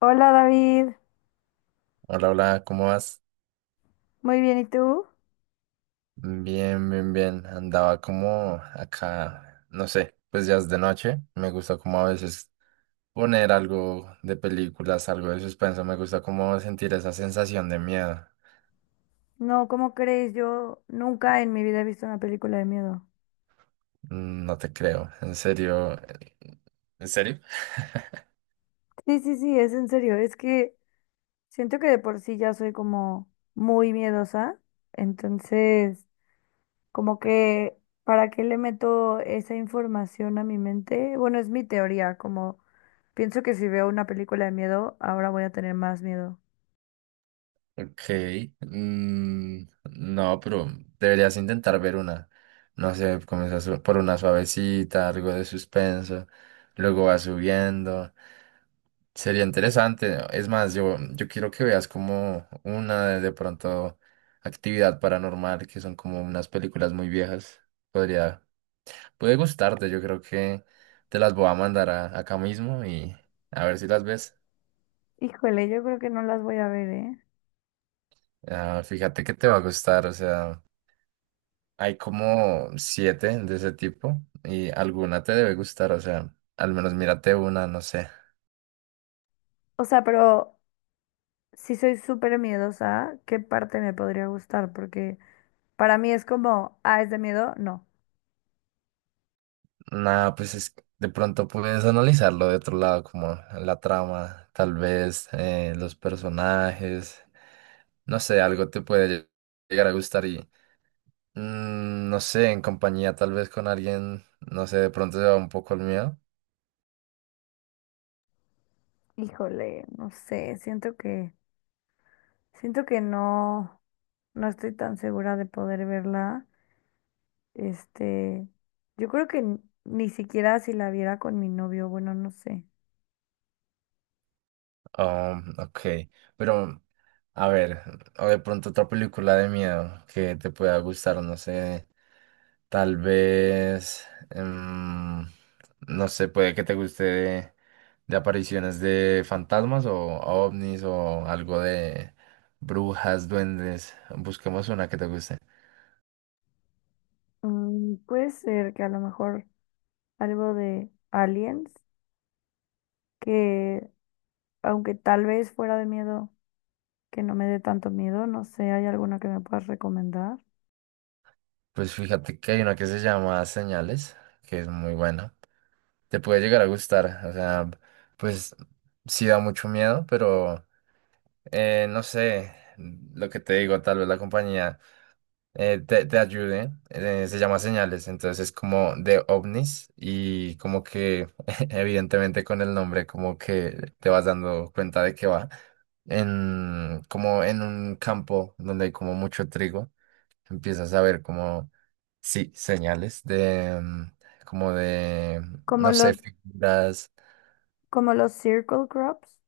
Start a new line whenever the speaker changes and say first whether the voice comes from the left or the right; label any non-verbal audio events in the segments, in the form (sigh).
left: Hola David,
right: Hola, hola, ¿cómo vas?
left: muy bien, ¿y tú?
right: Bien, bien, bien. Andaba como acá, no sé, pues ya es de noche. Me gusta como a veces poner algo de películas, algo de suspenso. Me gusta como sentir esa sensación de miedo.
left: No, ¿cómo crees? Yo nunca en mi vida he visto una película de miedo.
right: Mm, no te creo, en serio. ¿En serio?
left: Sí, sí, sí, es en serio, es que siento que de por sí ya soy como muy miedosa, entonces como que ¿para qué le meto esa información a mi mente? Bueno, es mi teoría, como pienso que si veo una película de miedo, ahora voy a tener más miedo.
right: Ok. mm, no, pero deberías intentar ver una. No sé, comienzas por una suavecita, algo de suspenso. Luego va subiendo. Sería interesante, ¿no? Es más, yo quiero que veas como una de pronto actividad paranormal, que son como unas películas muy viejas. Podría, puede gustarte, yo creo que te las voy a acá mismo y a ver si las ves.
left: Híjole, yo creo que no las voy a ver, ¿eh?
right: Ah, fíjate que te va a gustar, o sea, hay como siete de ese tipo y alguna te debe gustar, o sea, al menos mírate una, no sé.
left: O sea, pero si soy súper miedosa, ¿qué parte me podría gustar? Porque para mí es como, ah, ¿es de miedo? No.
right: Nada, pues es, de pronto puedes analizarlo de otro lado, como la trama, tal vez los personajes, no sé, algo te puede llegar a gustar y no sé, en compañía tal vez con alguien, no sé, de pronto se va un poco el miedo.
left: Híjole, no sé, siento que no, no estoy tan segura de poder verla. Este, yo creo que ni siquiera si la viera con mi novio, bueno, no sé.
right: Oh, ok, pero a ver, o de pronto otra película de miedo que te pueda gustar, no sé. Tal vez, em, no sé, puede que te guste de apariciones de fantasmas o ovnis o algo de brujas, duendes. Busquemos una que te guste.
left: Mm, puede ser que a lo mejor algo de Aliens, que aunque tal vez fuera de miedo, que no me dé tanto miedo, no sé, ¿hay alguna que me puedas recomendar?
right: Pues fíjate que hay una que se llama Señales, que es muy buena. Te puede llegar a gustar, o sea, pues sí da mucho miedo, pero no sé, lo que te digo, tal vez la compañía te ayude. Eh, se llama Señales, entonces es como de ovnis y como que (laughs) evidentemente con el nombre como que te vas dando cuenta de que va en como en un campo donde hay como mucho trigo. Empiezas a ver como sí, señales de mm, como de
left: Como
right: no
left: los,
right: sé, figuras.
left: como los Circle Crops,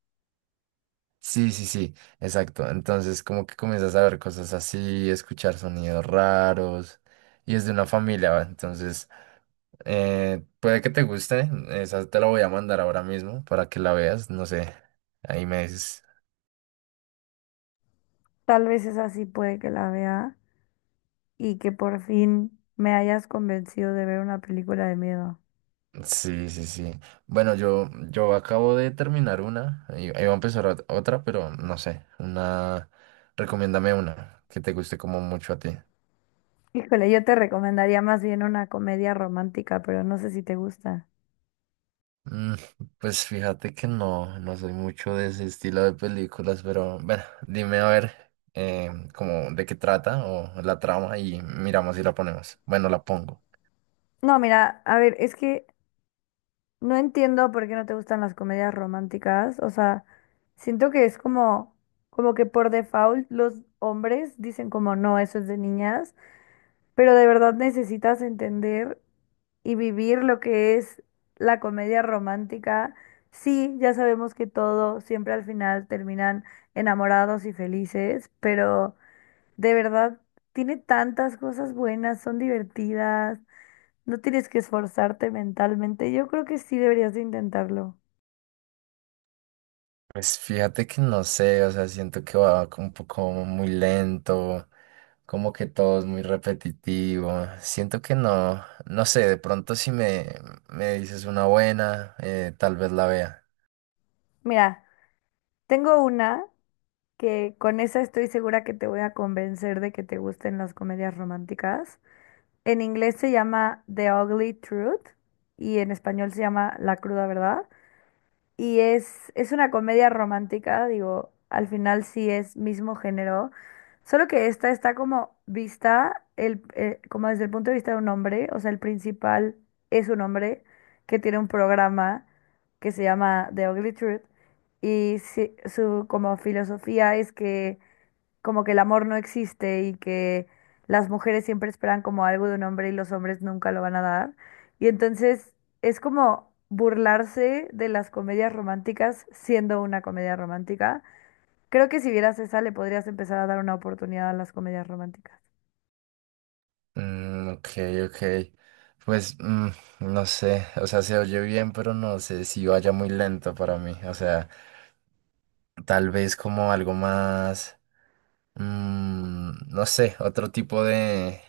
right: Sí, sí, sí, exacto. Entonces como que comienzas a ver cosas así, escuchar sonidos raros, y es de una familia, ¿va? Entonces puede que te guste. Esa te la voy a mandar ahora mismo para que la veas, no sé, ahí me dices.
left: tal vez esa sí puede que la vea, y que por fin me hayas convencido de ver una película de miedo.
right: Sí, sí, sí. Bueno, yo acabo de terminar una, iba a empezar otra, pero no sé, una, recomiéndame una que te guste como mucho a ti.
left: Híjole, yo te recomendaría más bien una comedia romántica, pero no sé si te gusta.
right: Mm, pues fíjate que no, no soy mucho de ese estilo de películas, pero bueno, dime a ver como de qué trata o la trama y miramos si la ponemos. Bueno, la pongo.
left: No, mira, a ver, es que no entiendo por qué no te gustan las comedias románticas. O sea, siento que es como, como que por default los hombres dicen como no, eso es de niñas. Pero de verdad necesitas entender y vivir lo que es la comedia romántica. Sí, ya sabemos que todo siempre al final terminan enamorados y felices, pero de verdad tiene tantas cosas buenas, son divertidas, no tienes que esforzarte mentalmente. Yo creo que sí deberías de intentarlo.
right: Pues fíjate que no sé, o sea, siento que va como un poco muy lento, como que todo es muy repetitivo. Siento que no, no sé, de pronto si me, me dices una buena, tal vez la vea.
left: Mira, tengo una que con esa estoy segura que te voy a convencer de que te gusten las comedias románticas. En inglés se llama The Ugly Truth y en español se llama La Cruda Verdad. Y es una comedia romántica, digo, al final sí es mismo género, solo que esta está como vista como desde el punto de vista de un hombre, o sea, el principal es un hombre que tiene un programa que se llama The Ugly Truth y su como filosofía es que como que el amor no existe y que las mujeres siempre esperan como algo de un hombre y los hombres nunca lo van a dar. Y entonces es como burlarse de las comedias románticas siendo una comedia romántica. Creo que si vieras esa le podrías empezar a dar una oportunidad a las comedias románticas.
right: Mm, ok, ok. Pues no sé, o sea, se oye bien, pero no sé si vaya muy lento para mí. O sea, tal vez como algo más. No sé, otro tipo de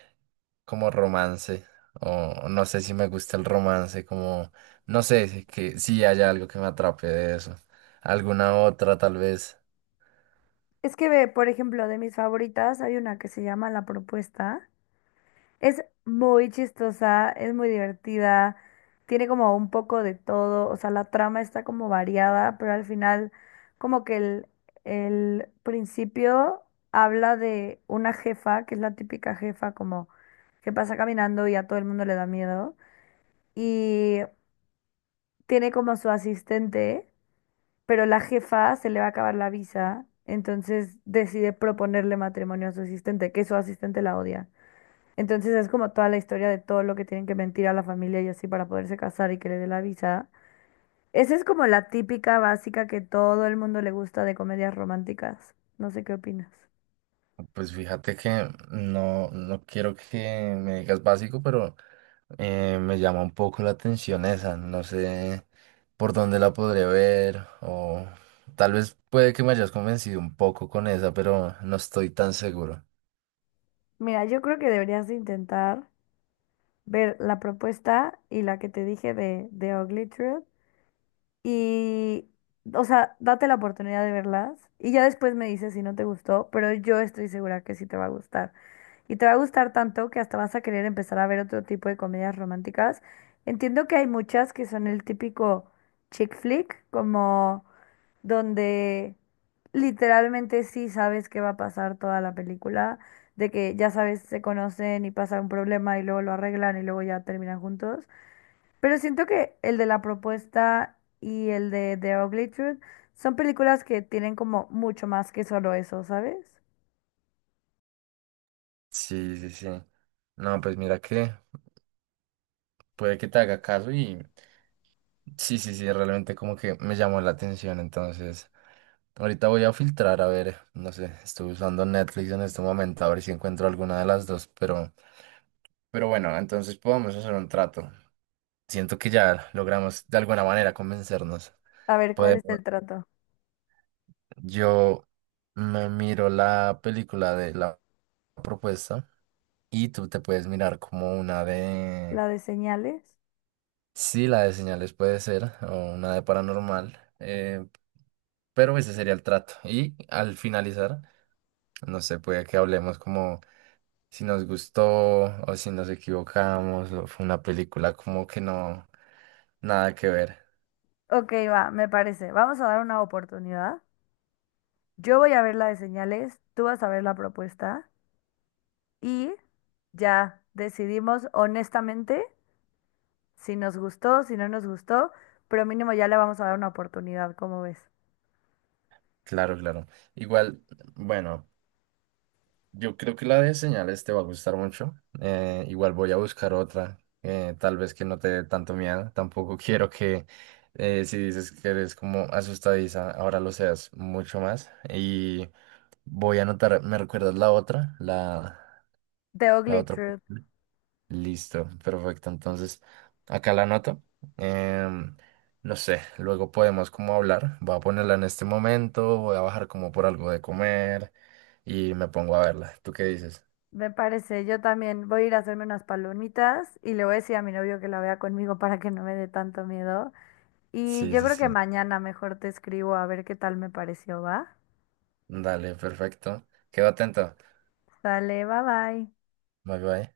right: como romance. O no sé si me gusta el romance, como no sé si haya algo que me atrape de eso. Alguna otra tal vez.
left: Es que ve, por ejemplo, de mis favoritas hay una que se llama La Propuesta. Es muy chistosa, es muy divertida, tiene como un poco de todo, o sea, la trama está como variada, pero al final como que el principio habla de una jefa, que es la típica jefa como que pasa caminando y a todo el mundo le da miedo, y tiene como su asistente, pero la jefa se le va a acabar la visa, entonces decide proponerle matrimonio a su asistente, que su asistente la odia. Entonces es como toda la historia de todo lo que tienen que mentir a la familia y así para poderse casar y que le dé la visa. Esa es como la típica básica que todo el mundo le gusta de comedias románticas. No sé qué opinas.
right: Pues fíjate que no, no quiero que me digas básico, pero me llama un poco la atención esa. No sé por dónde la podré ver o tal vez puede que me hayas convencido un poco con esa, pero no estoy tan seguro.
left: Mira, yo creo que deberías de intentar ver La Propuesta y la que te dije de Ugly Truth. Y o sea, date la oportunidad de verlas y ya después me dices si no te gustó, pero yo estoy segura que sí te va a gustar. Y te va a gustar tanto que hasta vas a querer empezar a ver otro tipo de comedias románticas. Entiendo que hay muchas que son el típico chick flick, como donde literalmente sí sabes qué va a pasar toda la película, de que ya sabes, se conocen y pasa un problema y luego lo arreglan y luego ya terminan juntos. Pero siento que el de La Propuesta y el de The Ugly Truth son películas que tienen como mucho más que solo eso, ¿sabes?
right: Sí, sí, sí. No, pues mira que puede que te haga caso y sí, sí, sí, realmente como que me llamó la atención. Entonces, ahorita voy a filtrar, a ver, no sé, estoy usando Netflix en este momento, a ver si encuentro alguna de las dos, pero bueno, entonces podemos hacer un trato. Siento que ya logramos de alguna manera convencernos.
left: A ver, ¿cuál es
right: Podemos,
left: el trato?
right: yo me miro la película de la propuesta y tú te puedes mirar como una de
left: ¿La de Señales?
right: sí, la de señales puede ser, o una de paranormal, pero ese sería el trato. Y al finalizar, no sé, puede que hablemos como si nos gustó o si nos equivocamos, o fue una película como que no, nada que ver.
left: Ok, va, me parece. Vamos a dar una oportunidad. Yo voy a ver la de Señales, tú vas a ver La Propuesta y ya decidimos honestamente si nos gustó, si no nos gustó, pero mínimo ya le vamos a dar una oportunidad, ¿cómo ves?
right: Claro, claro. Igual, bueno. Yo creo que la de señales te va a gustar mucho. Igual voy a buscar otra, tal vez que no te dé tanto miedo. Tampoco (laughs) quiero que si dices que eres como asustadiza, ahora lo seas mucho más. Y voy a anotar, ¿me recuerdas la otra? La,
left: The
right: la
left: Ugly
right: otra.
left: Truth.
right: Listo, perfecto. Entonces, acá la anoto. Em, no sé, luego podemos como hablar. Voy a ponerla en este momento, voy a bajar como por algo de comer y me pongo a verla. ¿Tú qué dices?
left: Me parece, yo también voy a ir a hacerme unas palomitas y le voy a decir a mi novio que la vea conmigo para que no me dé tanto miedo. Y
right: Sí,
left: yo
right: sí,
left: creo
right: sí.
left: que mañana mejor te escribo a ver qué tal me pareció, ¿va?
right: Dale, perfecto. Quedo atento.
left: Sale, bye bye.
right: Bye bye.